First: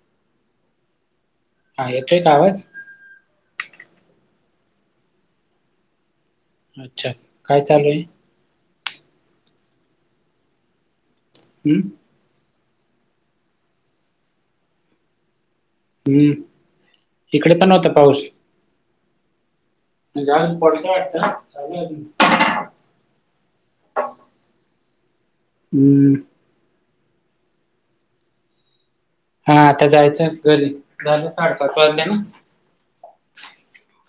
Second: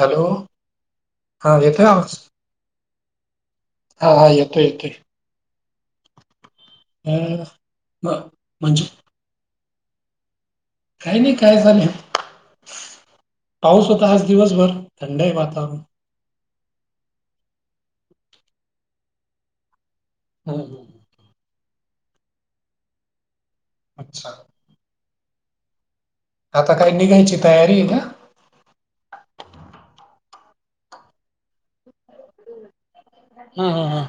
Hello हा येतोय का आवाज हा हा येतोय येतोय अच्छा काय चालू आहे? ह् म्हणजे काही नाही काय हम्म झाले पाऊस होता आज दिवसभर थंड हाय वातावरण. हम्म इकडे पण व्हता पाऊस. म्हणजे आजून हम्म हम्म. पडतोय वाढत णा चालू हाय आजून. अच्छा हम्म आता काये निघायची तयारी हाय का. हा आता जायचं घरी झालं साडेसात वाजल्या ना. हम् हम हम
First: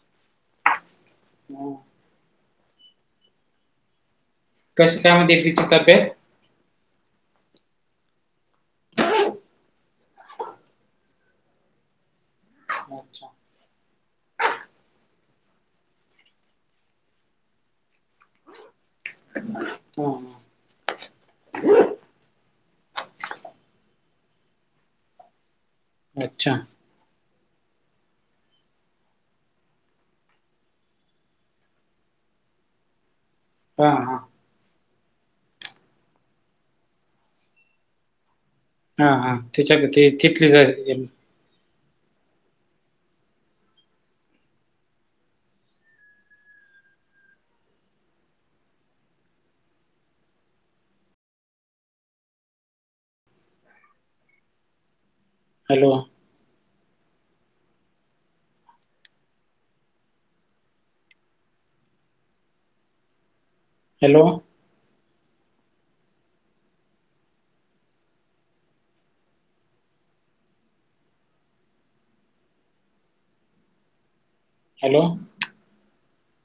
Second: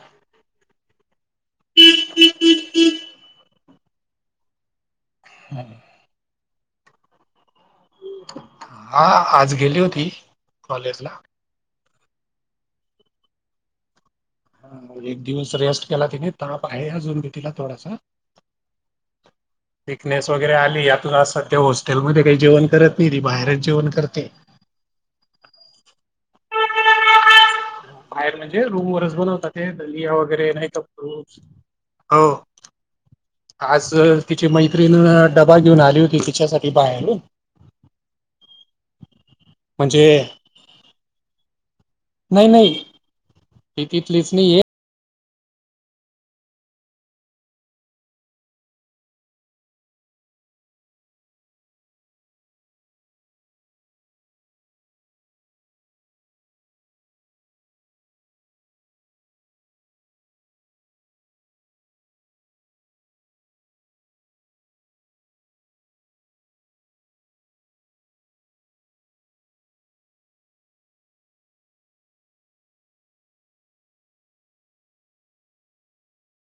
ह कस काय म्हणत्या हा. तिची तब्येत. हा आज गेली होती कॉलेज ला. अच्छा हा एक दिवस रेस्ट केला तिने ताप आहे अजून भी तिला थोडासा. अच्छा हा वीकनेस वगैर, वगरे हा आली आता सध्या हॉस्टेलमध्ये काही जेवण करत नाही ती बाहेरच जेवण करते. अच्छा बाहेर म्हणजे रूम वरच बनवता ते दलिया वगैरे नाही तर फ्रुटस. हो आज हा हा तिचे मैत्रीिण डबा घेऊन आली होती तिच्यासाठी बाहेरून, हा हा त्याच्या ग म्हणजे ते तिथली हाय नाही नाही ती तिथलीच नाहीये. हलवा. Hello hello